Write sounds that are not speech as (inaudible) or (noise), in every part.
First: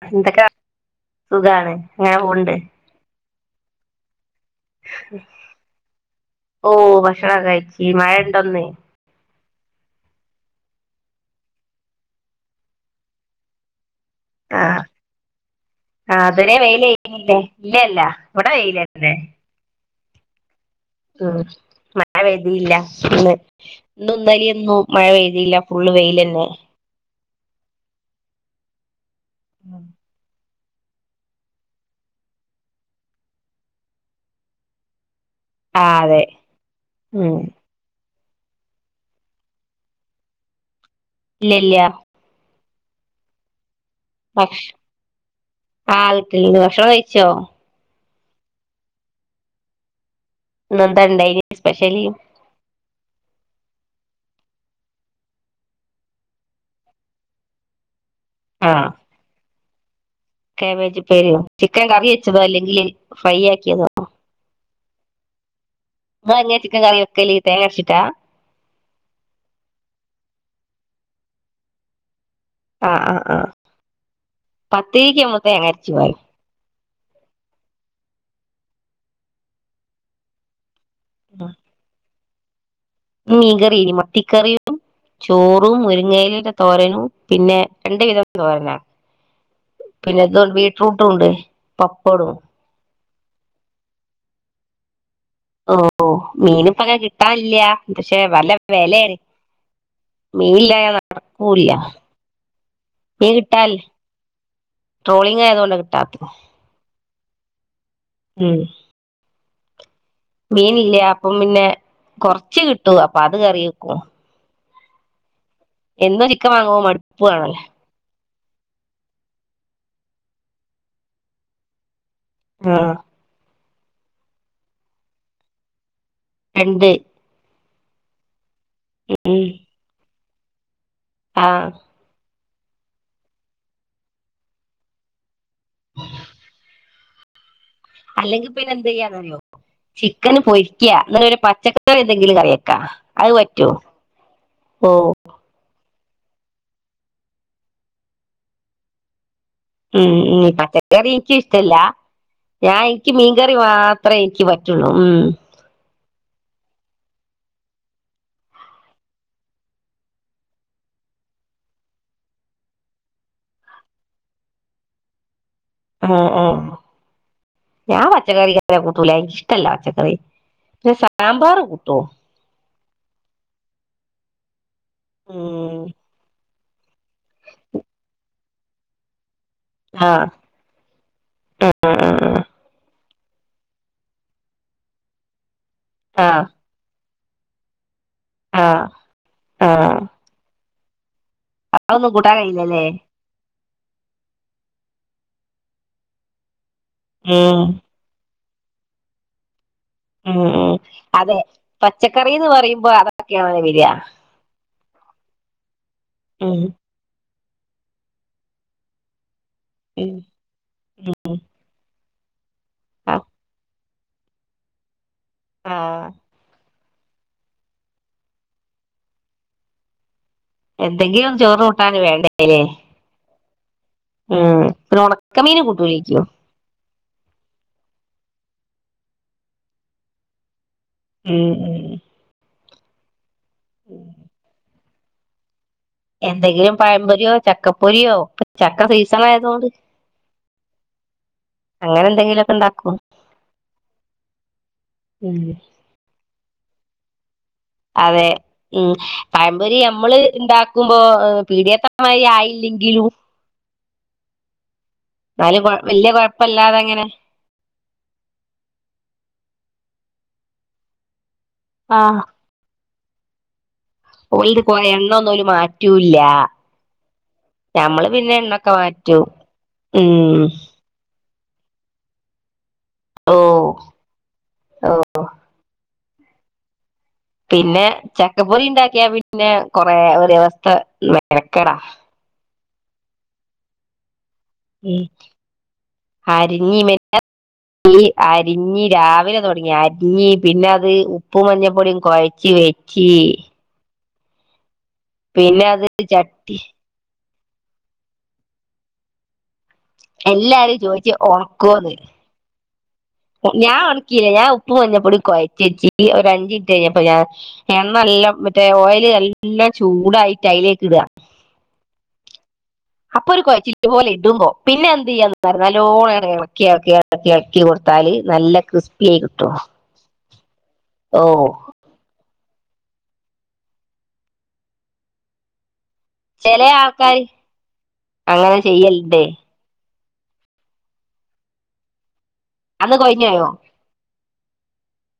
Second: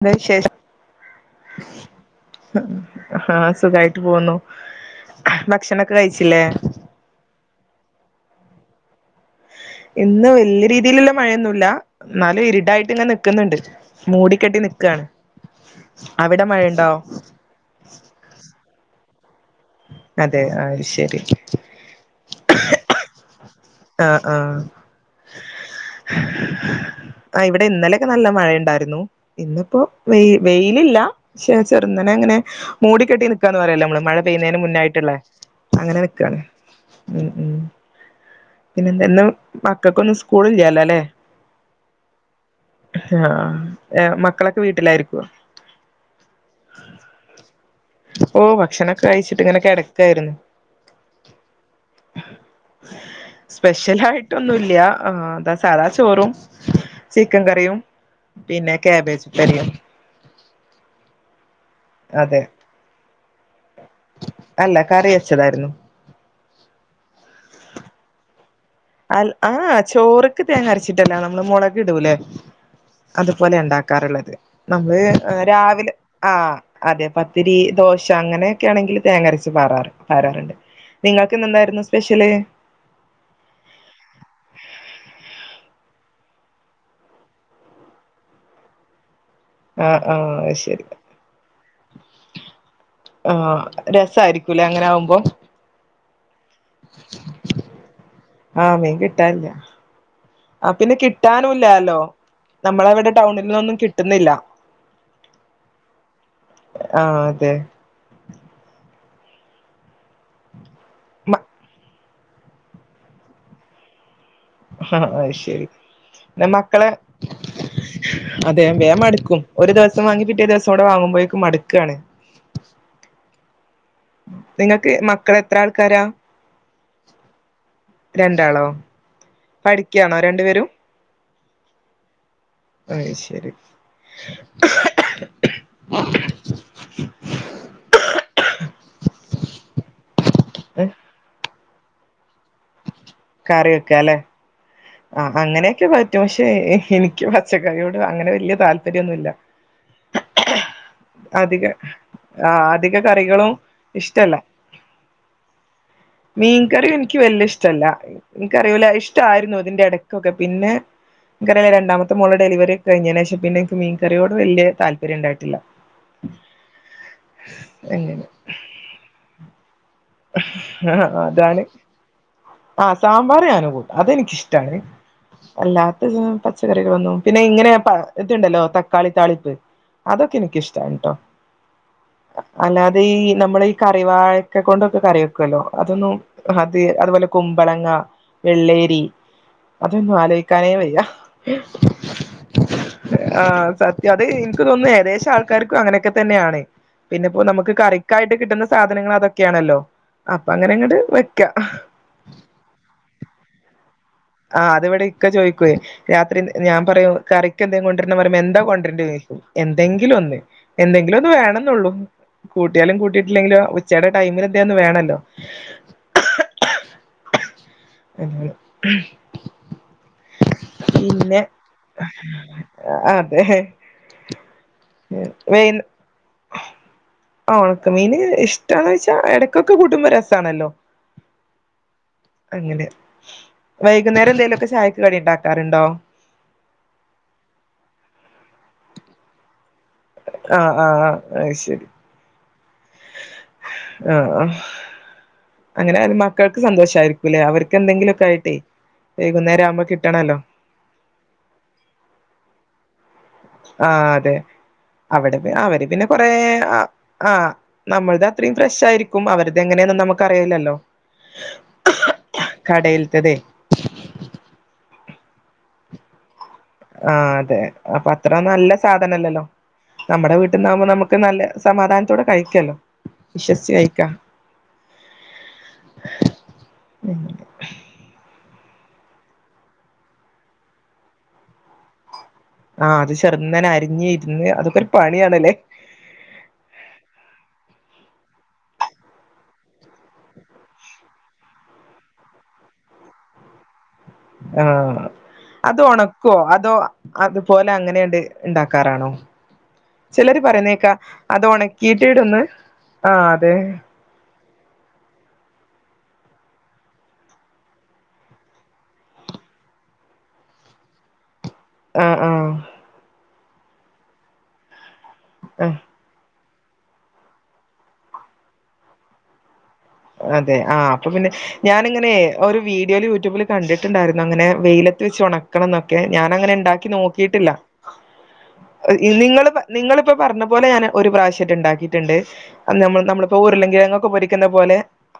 എന്താ എന്തൊക്കെ വിശേഷം ഉം സുഗാണ് ഇങ്ങനെ പോണ്ട് ആ സുഖായിട്ട് പോകുന്നു ആ ഭക്ഷണൊക്കെ കഴിച്ച് മഴ ഉണ്ടോ ഇന്ന് ഇന്ന് വല്യ രീതിയിലുള്ള മഴ ഒന്നുല്യാ എന്നാലും ഇരിടായിട്ട് ഇങ്ങനെ നിക്കുന്നുണ്ട് മൂടിക്കെട്ടി ആ നിക്കാണ് ആ അവിടെ ഇവിടെ മഴയുണ്ടോ വെയിലുണ്ട് ഇല്ലല്ല ഇവിടെ വെയിലാ അതെ അതെ ആഹ് ഉം മഴ പെയ്തില്ല ഇന്ന് ഇന്നും ആഹ് ഇന്നലെ ആഹ് ഒന്നും മഴ പെയ്തില്ല ഫുള്ള് വെയിലന്നെ ആ ഇവിടെ ഇന്നലെ ഒക്കെ നല്ല മഴ ഉണ്ടാർന്നു ഇന്ന് ഇപ്പൊ വെയ് വെയിലല്ല പക്ഷെ ചേരുന്നനേ ഇങ്ങനെ മൂടി കെട്ടി നിക്കാന്ന് പറയില്ലേ നമ്മള് മഴ പെയ്യുന്നതിന് മുന്നെ ആയിട്ടുള്ളെ ആഹ് അങ്ങനെ അതെ നിക്കാണ് ഉം ഉം പിന്നെന്താ ഇന്ന് മക്കക്കൊന്നും സ്കൂള് ഇല്ലാല ലേ ഇല്ലല്ല ആ പക്ഷ് ആ വീട്ടില് ഭക്ഷണം കഴിച്ചോ ഓ ഭക്ഷണൊക്കെ കഴിച്ചിട്ട് ഇങ്ങനെ കിടക്കായിരുന്ന് ഇന്നെന്താ ണ്ടായിനി സ്പെഷ്യൽ ട്ടൊന്നുല്യ സാദാ ചോറും ചിക്കൻ കറിയും പിന്നെ കാബേജുപ്പേരിയും കാബേജുപ്പേരിയോ ചിക്കൻ അതെ കറിവെച്ചോളൂ അല്ലെങ്കിൽ ഫ്രെ ആക്ക്യാ- അല്ല കറിവെച്ചതായിരുന്നു നിങ്ങളെങ്ങനെ ചിക്കൻ കറിവെക്കല് തേങ്ങ അരച്ചിട്ടാ അഹ് ചോറ്ക്ക് തേങ്ങ അരച്ചിട്ടല്ല നമ്മള് മുളക് ഇടൂലെ ആഹ് ആഹ് ആഹ് അതുപോലെ ഉണ്ടാക്കാറുള്ളത് നമ്മള് പത്തിരിക്ക് തേങ്ങ അരച്ച് രാവിലെ പാരും അ അതേ പത്തിരി ദോശ അങ്ങനെ ഒക്കെ ആണെങ്കിൽ തേങ്ങരച്ച് പാറാറുണ്ട് പാരാറുണ്ട് നിങ്ങക്കിന്ന് ഇന്നെന്തായിരുന്നു സ്പെഷല് മീൻ കറിയില്ലേ മത്തിക്കറിയും ചോറും മുരിങ്ങയിലേടെതോരനും രണ്ട് തരം തോരനും ആഹ് പിന്നെ ആഹ് ഇതൂണ്ട് ശരി ബീറ്റ്റൂട്ട് ഉണ്ട് പപ്പടവും ആ രസായിരിക്കുംലേ അങ്ങനെ ആകുമ്പോൾ ഒ ഓ മീന് ഇപ്പോങ്ങനെ കിട്ടാല്ല്യ പക്ഷെ നല്ല ആഹ് മീൻ വെലെണ് കിട്ടാനില്ല ആ പിന്നെ മീനില്ലാതെ ഇറങ്ങൂല്ല കിട്ടാനുംല്ലാലോ നമ്മളവിടെ മീൻ ടൗണിൽന്നൊന്നും കിട്ടാല്ല്യ കിട്ടുന്നില്ല ട്രോളിംഗ് ആയതോണ്ടാ കിട്ടാത്ത് ആഹ് അതെ മീനില്ലാ അപ്പൊ പിന്നെ കൊറച്ച് കിട്ടും അപ്പോ അത് കറിവെക്കും ആ അത് ശരി എന്നും ചിക്കൻ വാങ്ങുമ്പോ മടുപ്പാവില്ലേ അതേ അതേ മടുക്കും ഒരു ദിവസം വാങ്ങി പിറ്റെ ദിവസം ഇവിടെ വാങ്ങുമ്പോഴേക്കും മടുക്കാണ് അ ആ നിങ്ങൾക്ക് മക്കൾ എത്ര ആൾക്കാരാ രണ്ട് രണ്ടാളോ പഠിക്കാണോ രണ്ട് പേരും അ (unintelligible) അല്ലെങ്കി പിന്നെ എന്തിയ്യാനറിയോ ചി- ക്കനിന്ന് പൊരിക്കാ എന്നിട്ടൊരു പച്ചക്കറി (inaudible) എന്തെങ്കിലും കറിവെക്കാം കറിവെക്കാലേ അ അങ്ങനൊക്കെ പ- റ്റും പക്ഷെ എനിക്ക് പച്ചക്കറിയോട് അങ്ങനെ വലിയ താല്പര്യമില്ല ഉം ഉം പച്ചക്കറി എനിക്കും ഇഷ്ടല്ല ആ ഞാൻ അധിക എനിക്ക് മീൻ കറികളും കറി മാത്രേ എനിക്ക് പറ്റുള്ളു ഉം മീൻകറിം എനിക്ക് വല്ല്യ ഇഷ്ടല്ല എനിക്കറിയൂല ഇഷ്ടായിരുന്നു ഇതിൻ്റെ ഇടയ്ക്കൊക്കെ പിന്നെ ഇക്കടെ രണ്ടാമത്തെ മോൾടെ സെലിവറി കഴിഞ്ഞതിന് ശേഷം പിന്നെ എനിക്ക് മീൻ കറിയോട് വലിയ താല്പര്യം ഉണ്ടായിട്ടില്ല അ ആ ഞാൻ അങ്ങനെ പച്ചക്കറി വല്ലാതെ കൂട്ടൂല എനിക്ക് ഇഷ്ടല്ല പച്ചക്കറി സാമ്പാർ അതാണ് കൂട്ടുമോ ആ സാമ്പാർ ഞാനും കൂട്ടും അതെനിക്ക് ഇഷ്ടമാണ് ഉം വല്ലാത്ത ഇതാ പച്ചക്കറി വന്നു പിന്നെ ഇങ്ങനെ കിറ്റ് ഉണ്ടല്ലോ തക്കാളി താളി ആ അതൊക്കെ എനിക്ക് ഇഷ്ടമാണ് കെട്ടോ ആ ഈ നമ്മളി കറി വാഴ കൊണ്ടം കറി വെക്കുമല്ലോ അതൊന്നും ആ ആ (unintelligible) കുമ്പളങ്ങ ആ വെള്ളരി ആ ആ അതൊന്നും ആലോചിക്കാനേ വയ്യ അതൊന്നും കൂട്ടാൻ കഴിയില്ലല്ലേ (unintelligible) ആ സത്യം എനിക്ക് തോന്നുന്നു ഏകദേശം മിക്ക ആൾക്കാർക്കൊക്കെ അങ്ങനെയൊക്കെ തന്നെയാണ് പിന്നെപ്പോ ഉം നമുക്ക് കറിക്കായ കിട്ടുന്ന സാധനങ്ങൾ അതൊക്കെയാണല്ലോ ഉം അപ്പൊ ഉം അങ്ങനെ അങ്ങട് അതെ വെക്ക പച്ചക്കറി എന്ന് പറയുമ്പോ അതൊക്കെയാണ് വരിക ആ അത് ഇവിടെ ഇക്ക ചോദിക്കുവേ രാത്രി ഉം ഞാൻ പറയു കറിക്ക് എന്തെങ്കിലും കൊണ്ട് വരണമെന്ന് പറയുമ്പോ എന്താ കൊണ്ട് വരണ്ടേ എന്ന് ചോദിക്കും ഉം എന്തെങ്കിലും ഒന്ന് എന്തെങ്കിലും ഒന്ന് വേണമെന്നേയുള്ളൂ കൂട്ടിയാലും, കൂട്ടിയിട്ടില്ലെങ്കിലും ചില ടൈമിലൊക്കെ അത് വേണമല്ലോ ആ എന്തെങ്കിലും ചോറ് കൂട്ടാന് വേണ്ടേല്ലേ (unintelligible) അതേ ഉം പിന്നെ ഉണക്കമീന് കൂട്ടൂലേയ്ക്കോ ഉണക്ക മീന് എന്താലെന്നു വച്ചാ ഇടയ്ക്കൊക്കെ കൂട്ടുന്നത് രസാണല്ലോ ഉം (unintelligible) ഉം ഉപയോഗിക്കുന്നവരൊക്കെ ശാരീ (unintelligible) എന്തെങ്കിലും. പഴം പൊരിയോ ചക്ക പൊരിയോ ചക്ക സീസൺ ആയതു കൊണ്ട് ആ ആ അതു ശരി എന്തെങ്കിലുമൊക്കെ ഉണ്ടാക്കും ഉം അങ്ങനെ മക്കൾക്ക് ക്ക് സന്തോഷമായിരിക്കും അതെ ഉം പഴം വൈകുന്നേരം പൊരി ആവുമ്പോ നമ്മൾ കിട്ടണല്ലോ ഉണ്ടാക്കുമ്പോ (unintelligible) ലും ആ അതേ അവിടുത്തെ എന്നാലും കൊഴ അവര് പിന്നെ വല്യ കൊറേ കൊഴപ്പല്ലാതെ ആ അങ്ങനെ ആ നമ്മൾടെ അത്രയും ഫ്രഷ് ആയിരുക്കും അവരു എങ്ങനെയാണെന്ന് നമ്മുക്ക് അറിയില്ലല്ലോ ആ അതേ പോയിത് പോയ് എണ്ണൊന്നും അവര് മാറ്റൂം ഇല്ല ആ അതെ അപ്പം അത്ര നല്ല മാറ്റും സാധനല്ലല്ലോ നമ്മടെ ഉം വീട്ടീന്ന് ആകുമ്പോ നമുക്ക് നല്ല സമാധാനത്തോടെ കഴിക്കാലോ ഓഹ് വിശ്വസിച്ച് കഴിക്കാം ഓഹ് ഉം പിന്നെ ചക്കപ്പൊരി ഉണ്ടാക്കിയാൽ പിന്നെ കൊറേ ഒരു ദിവസത്തെ മെനക്കേടാ ആ അത് ചെറുന്നനെ അരിഞ്ഞ് ഞ്ഞ് അതൊക്കൊരു ഉം പണിയാണല്ലേ പ്പേരി അരിഞ്ഞ് രാവിലെ തൊടങ്ങിയാ അരിഞ്ഞ് പിന്നെ അത് ഉപ്പും മഞ്ഞപ്പൊടിയും കൊഴച്ച് വെച്ച് ആ പിന്നെ അത് ഒണക്കുവോ ചട്ടി അതോ അതുപോലേ അങ്ങനെ അങ്ങട് ഉണ്ടാക്കാറാണോ ചെലര് പറയുന്നെ എല്ലാരും കേക്കാം ചോദിച്ച് അത് ഉണക്കോന്ന് ഒണക്കിയിട്ട് ഇടുംന്ന് ഞാൻ ഒണക്കിയില്ല ഞാൻ ഉ പ്പും മഞ്ഞപ്പൊടിയും കൊഴച്ച് വെച്ചിട്ട് ഒരു അഞ്ച് മിനിട്ട് കഴിഞ്ഞപ്പോ ഞാൻ എണ്ണനല്ല മറ്റേ ഓയിൽ നല്ല ചൂടായിട്ട് അതിലേക്കിടുക ആ ആ അപ്പൊ ഒരു കൊഴച്ചിൽ ഇതുപോലെ ഇടുമ്പോ പിന്നെ അത് (unintelligible) ആഹ് നല്ലവോണം അങ്ങട്ട് ഇളക്കി ളക്കി എളക്കി എളക്കി എളക്കി കൊടുത്താല് നല്ല ക്രിസ്പിയായി കിട്ടും അതെ ആ അപ്പം ഓ പിന്നെ ഞാനിങ്ങനെ ഒരു വീഡിയോയിൽ യൂട്യൂബിൽ കണ്ടിട്ടുണ്ടായിരുന്നു അങ്ങനെ വെയിലത്ത് വെച്ച് ഉണക്കണംന്നൊ ക്കെ ഞാൻ അങ്ങനെ ചില ഉണ്ടാക്കി ആൾക്കാര് നോക്കിയിട്ടില്ല അങ്ങനെ ഇ ചെയ്യലുണ്ട് നിങ്ങള് നിങ്ങള് ഇപ്പം പറഞ്ഞപോലെ ഞാന് ഒരു പ്രാവശ്യം ആയിട്ട് ഉണ്ടാക്കിയിട്ടുണ്ട് അന്ന് നമ്മൾ നമ്മളിപ്പം ഉരുളം കിഴങ്ങൊക്കെ പൊരിക്ക ക്കുന്ന പോലെ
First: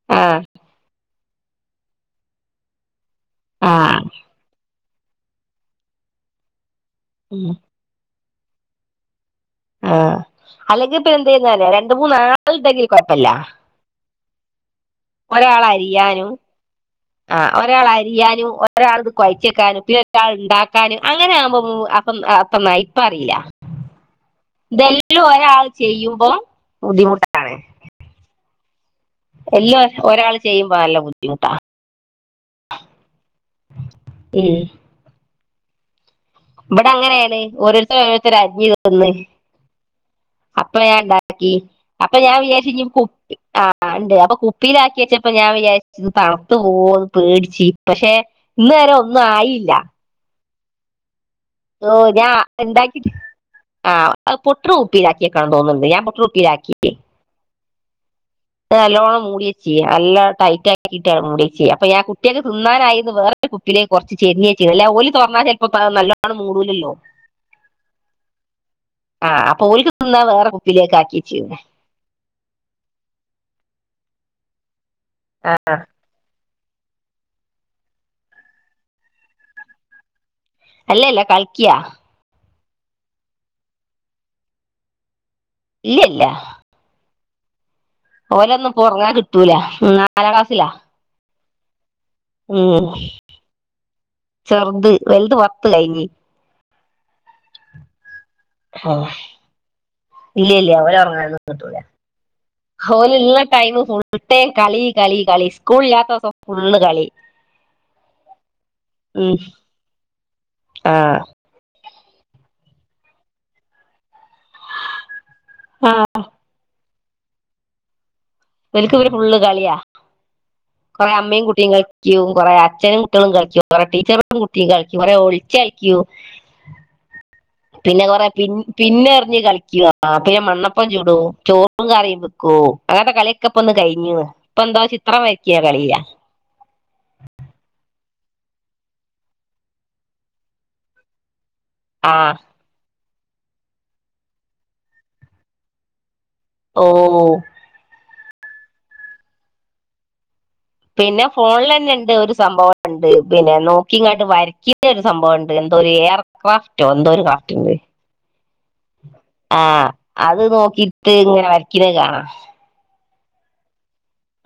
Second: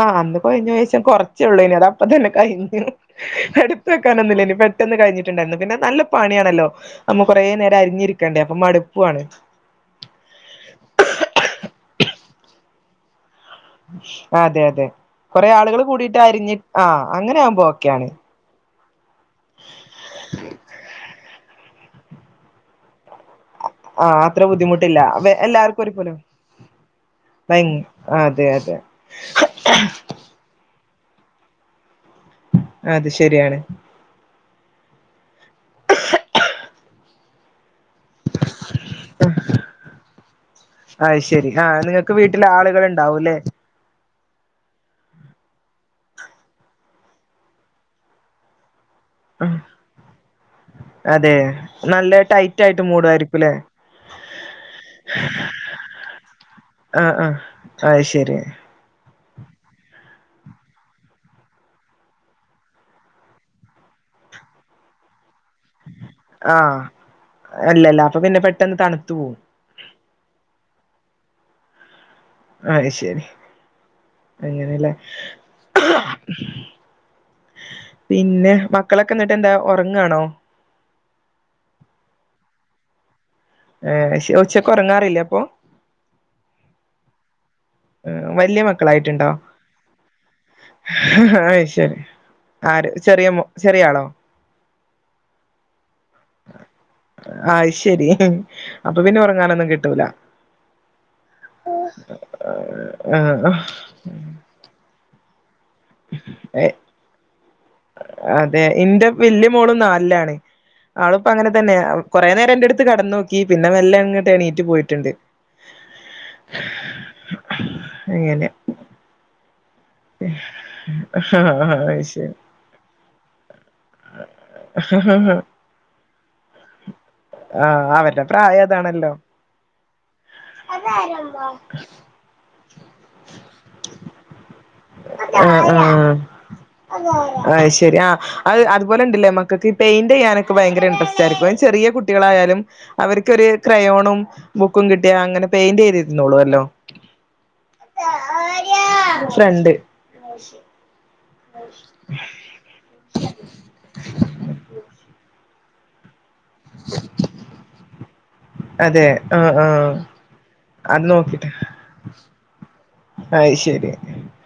ആ അന്ന് കൊഴഞ്ഞു പോയി ലേശം കൊറ ച്ചേ ഉള്ളേന് അതപ്പം തന്നെ കഴിഞ്ഞു ആ എടുത്ത് വെക്കാനൊന്നും ഇല്ലായിരുന്നു പെ പെട്ടെന്ന് കഴിഞ്ഞിട്ടുണ്ടായിരുന്നു പിന്നെ നല്ല പണിയാണല്ലോ നമ്മ കൊറേ ഉം നേരം അരിഞ്ഞിരി ക്കണ്ടേ അപ്പൊ മടുപ്പും ആണ് ആ അല്ലെങ്കിൽ പിന്നെ എന്ത് ഇരുന്നാൽ രണ്ടു മൂന്ന് ആപ്പിൾ ഉണ്ടെങ്കിൽ കുഴപ്പല്യ അതെ അതെ കുറെ ആളുകൾ കൂടീട്ട് അരിയാനും അരിഞ്ഞു ആ അങ്ങനെ ആഹ് ആകുമ്പോൾ ഒരാൾ ഒക്കെ ആണ് അരിയാനും ഒരാൾ കുഴച്ച് വെക്കാനും പിന്നെ ഒരാൾ അത് ഉണ്ടാക്കാനും അങ്ങനെ ആകുമ്പോൾ (unintelligible) അപ്പം അറീല ആഹ് അത്ര ഇത് ബുദ്ധിമുട്ടില്ല എല്ലാം ഒരാൾ എല്ലാവർക്കും ഒരുപോലെ ചെയ്യുമ്പോൾ ബുദ്ധിമുട്ട് ആണ് ഭയ (unintelligible) എല്ലാം ഒരാൾ ചെയ്യുമ്പോൾ ആണല്ലോ ബുദ്ധിമുട്ട് ബുദ്ധിമുട്ടാണ് അത് ശരിയാണ് മ്മ് (inaudible) ഇവിടെ അങ്ങനെ ആണ് ഓരോരുത്തർ ഓരോരുത്തരായി അരിഞ്ഞു തരും അപ്പൊ ഞാൻ അത് ശരി ഉണ്ടാക്കി ആഹ് നിങ്ങൾക്ക് അപ്പൊ ഞാൻ വീട്ടിൽ വിചാരിച്ചു ഇനി ആളുകൾ കുപ്പി ഉണ്ടാവൂല്ലേ ആ ഉണ്ട് കുപ്പീൽ ആക്കി വെച്ചപ്പോൾ ഞാൻ വിചാരിച്ചു തണുത്തു പോകോ എന്ന് പേടിച്ച് പക്ഷെ ഈ നേരം ഒന്നും ആഹ് ആയീല അതെ നല്ല ഞാൻ ടൈറ്റ് ആയിട്ട് ഉണ്ടാക്കി മൂടുവായിരിക്കുംല്ലേ ആ പൊട്ടണ കുപ്പീൽ ആക്കി വെക്കണം എന്ന് തോന്നുന്നുണ്ട് ഞാൻ പൊട്ടണ കുപ്പീൽ ആക്കീൻ ആഹ് ആഹ് അത് ശരി നല്ലോണം മൂടി വെച്ച് നല്ലോം ടൈറ്റ് ആക്കീട്ട് മൂടി വെച്ച് അപ്പൊ ഞാൻ കുട്ടികൾക്ക് തിന്നാൻ അയിന് വേറെ കുപ്പീലേക്ക് കുറച്ചു ചെരിഞ്ഞു വെച്ചീന് അല്ലാതെ ഓൾ തുറന്നാൽ ചിലപ്പോൾ ആ ഇല്ല ഇല്ല അപ്പൊ പിന്നെ പെട്ടെന്ന് തണുക്കും ആ അപ്പൊ ഓൾക്ക് തിന്നാൻ വേറെ കുപ്പി ലേക്ക് ആക്കി വെച്ചീന് അത് ശരി അങ്ങനെ അല്ലെ അ ആ പിന്നെ മക്കളൊക്കെ എന്നിട്ട് എന്താ ഉറങ്ങണോ അല്ല അല്ല കളിക്കാണ് ഏ ശരി ഉച്ചക്ക് ഉറങ്ങാറില്ലേ അപ്പൊ ഇല്ല ഇല്ല ഏഹ് വല്യ ഓലെന്നും ഇപ്പൊ ഉറങ്ങാൻ മക്കളായിട്ടുണ്ടോ കിട്ടൂല നാലാം ക്ലാസ്സിൽ ആണ് അത് ശരി ആര് ചെറിയ ആളോ ത് വലുത് പത്ത് കഴിഞ്ഞു ആയ് ശെരി ഹാ ഇല്ലൃ ഇല്ലൃ ഓര് ഒറങ്ങാണ്. പറ്റൂല ഹേല്ള്ള ടൈമ് ആഹ് ഫുൾടൈം കളി കളീ കളീച്ച് സ്കൂൾ ഇല്ലാത്തൂസം ഫുള്ള് കളി. അതെ, ഇന്റെ ഉം ബല്യ മോള് നാൽലാണേ. ആഹ് ആള്പ്പങ്ങനെ തന്നെയാ കൊറെരം ഇന്നലെ എന്റെടുത്ത് കെടന്നേക്കി, പിന്നെ മെല്ലേങ്ങ്. തേ ണീറ്റ് പോയിട്ട്ണ്ട്. (inaudible) വൽക്ക് ഒരു ഫുള്ള് കളിയാ. കുറെ അമ്മയും, കുട്ടിയും അത് കളിക്കും, ശരി കൊറെ അച്ഛനും കുട്ടൃളും കളിക്കും, കൊറെ ടീച്ചറും കുട്ടിയും കളിക്കും, കുറെ ഒളിച്ചളിക്കും, ആ പിന്നെ അവരുടെ കൊറെ പിൻ പ്രായം അതാണല്ലോ പിന്നെറിഞ്ഞ് കളിക്കൃ, പിന്നെ മണ്ണപ്പം ചുടും ചോറും കറിയും വെക്കും, അങ്ങനത്തെ കളി ത് കഴിഞ്ഞൂ. ആഹ് ആഹ് അഹ് ശരി ആഹ് അഹ് അത്പോലെണ്ട്ല്ലേ മക്കക്ക് ഈ പെയിന്റിയ്യാനൊക്കെ ഭയങ്കര ഇൻട്രസ്റ് ആയിരിക്കും ചെറിയ ആഹ് കുട്ടികളായാലും അവർക്ക് ഒരു ക്രയോണും ബുക്കും കിട്ടിയ അങ്ങനെ പെയിന്റെയ്ത് ഓഹ് (unintelligible) ഫ്രണ്ട് (unintelligible) പിന്നെ ഫോൺലന്നെണ്ട് ഒരു സംഭവംണ്ട് പിന്നെ നോക്കീങ്ങാട്ട് വരയ്ക്കിന്ന ഒരു സംഭവംണ്ട് എന്തോ ഒരു ഏർ ക്രാഫ്റ്റോ എന്തോ ഒരു ക്രാഫ്റ്റ്ണ്ട് അതെ ആഹ് ആഹ് അത് അത് നോക്കിട്ട് ഇങ്ങനെ വരക്ക്‌ണത് കാണാ അയ് ശരി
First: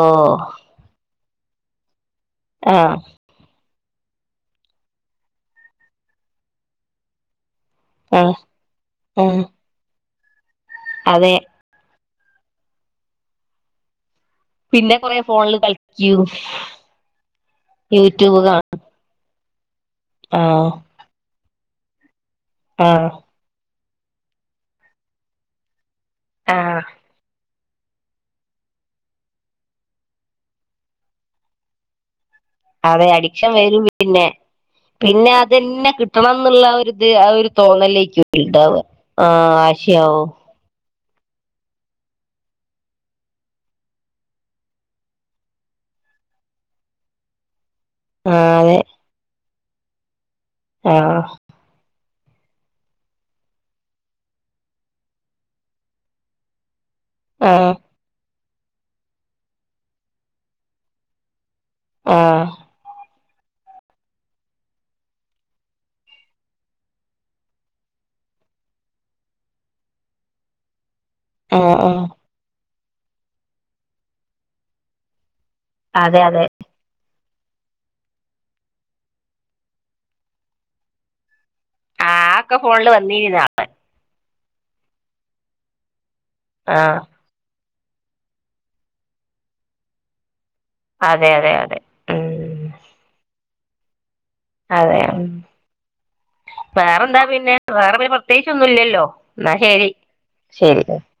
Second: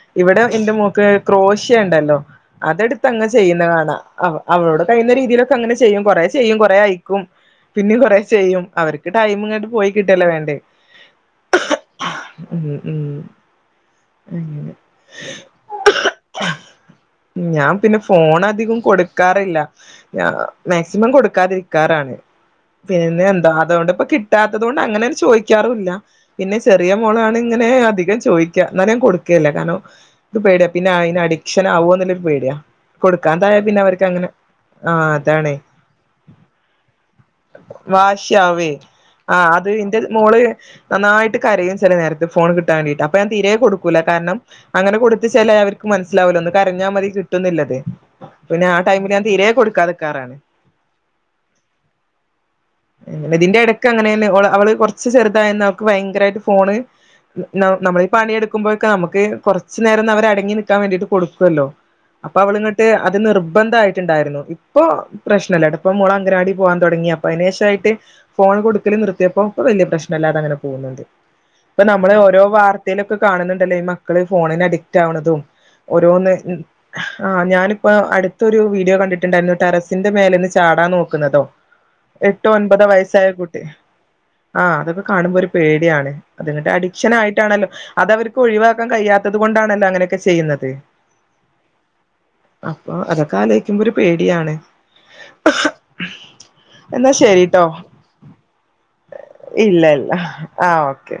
ഓഹ് ഇവടെ എന്റെ മോക്ക് ക്രോഷ്യ ണ്ടല്ലോ ആഹ് അതെട്ത്ത് തന്നെ ചെയ്യുന്ന കാ അഹ് അഹ് അവളുടെ കഴിയുന്ന രീതിയിലൊക്കെ അങ്ങനെ ചെയ്യും കൊറേ ചെയ്യും കൊറേ അയിക്കും പിന്നീം കൊറേ ആഹ് ചെയ്യും അവർക്ക് ആഹ് ടൈമ്ങ്ങട്ട് പോയി കിട്ടല്ലെ വേണ്ട് അതെ ഉം ഉം അങ്ങനെ പിന്നെ കുറെ ഫോണില് കളിക്കും ഞാൻ യുട്യൂബ് കാണും ഞാൻ ആഹ് മാക്സിമം കൊ (unintelligible) പിന്നെ ആഹ് ഇനി എന്തോ അതുകൊണ്ട് - കിട്ടാത്തതുകൊണ്ട് അങ്ങനെ അത് ചോദിക്കാറും ഇല്ല പിന്നെ ആഹ് ചെറിയ മോളാണ് ങ്ങനെ അധികം ചെ ചോയിക്ക ന്നാലും ഞാൻ കൊടുക്കെല്ല കാരണം ഇൻക്ക് പേട്യ പിന്നെ അയിന് അടിക്ഷനാവോ ന്ന് അതെ അഡിക്ഷൻ വരും പിന്നെ അങ്ങനെ ആ പിന്നെ അതാണേ അതന്നെ കിട്ടണംന്നുള്ള ഒരു ഇത് ആ ഒരു തോന്നലേക്ക് വാശിയാവേ ഉണ്ടാവ ആ ആഹ് അത് ഇന്റെ ആശ്യയാവും മോള് നന്നായിട്ട് കരയും ചെലനേരത്ത് ഫോൺ കിട്ടാൻ വേണ്ടിട്ട് അപ് അപ്പഞാൻ തീരേ കൊടുക്കൂല കാരണം അങ്ങനെ കൊട്ത്ത് ചേലായ അവര്ക്ക് മനസ്സിലാവല്ലോ ഒന്ന് കരഞ്ഞാ മതി കിട്ടുന്ന്ല്ലത് ആഹ് പിന്നെ ആ ടൈമില് ഞാൻ തീരെ കൊടുക് കഥകാറാണ് ആഹ ങ്ങനെ ഇതിന്റെട്ക്ക് അങ്ങെനെന്നെ ഓള് അവള് കൊർച്ച് ചെർതായെന്ന് അവക്ക് ഭയങ്കരായിട്ട് ഫോണ് ന ആഹ് നമ്മള് പണിയ എടുക്കുമ്പോക്കെ നമക്ക് കൊർച്ച് നേരം ന്നവര് അടങ്ങി നിക്കാൻ വേണ്ടിട്ട് കൊടുക്കൊല്ലോ അപ്പൊ ആഹ് അവളങ്ങട്ട് അത് നിർബന്ധ ആയിട്ടുണ്ടായിരുന്നു ഇപ്പൊ പ്രശ്നമല്ല ഇട ഇപ്പ മുള അങ്ങനാടി പോകാൻ ആഹ് ഇപ്പൊ ആഹ് നമ്മള് ഓരോ വാർത് ന്തേലൊക്കെ കാണുന്നുണ്ടല്ലോ ഇ മക്കള് ഫോണഡിക്ടാവ്ണതും അതെ ഓരോന്ന് അതെ ആഹ് ഞാനിപ്പോ അടുത്തൊരു വീഡിയോ കണ്ടിട്ട്ണ്ടായിരുന്നു തറസിന്റെ മേലന്ന് ചാടാൻ നോക്കുന്നതോ ആ എട്ടോ ഒക്കെ ഒമ്പതോ ഫോണില് വയസ്സായ വന്നിരുന്നാ കുട്ടി ആഹ് അതൊക്കെ കാണുമ്പോ ഒരു പേടിയാണ് അത്ങ്ങട്ട് ആഹ് അഡിക്ഷൻ ആയിട്ടാണല്ലോ അത അവർക്ക് ഒഴിവാക്കാൻ കഴിയാത്തത് കൊണ്ടാണല്ലോ അങ്ങനെയൊക്കെ ചെയ്യുന്നത് അതെ അതെ അതെ ഉം അപ്പൊ അതൊക്കാല മ്പോരു അതെ എന്നാ വേറെന്താ പിന്നെ ശരിട്ടോ വേറെ പ്രത്യേകിച്ച് ഒന്നുല്ലല്ലോ എന്നാ ഇല്ല ശരി ഇല്ല ആഹ് ശരി ഓക്കെ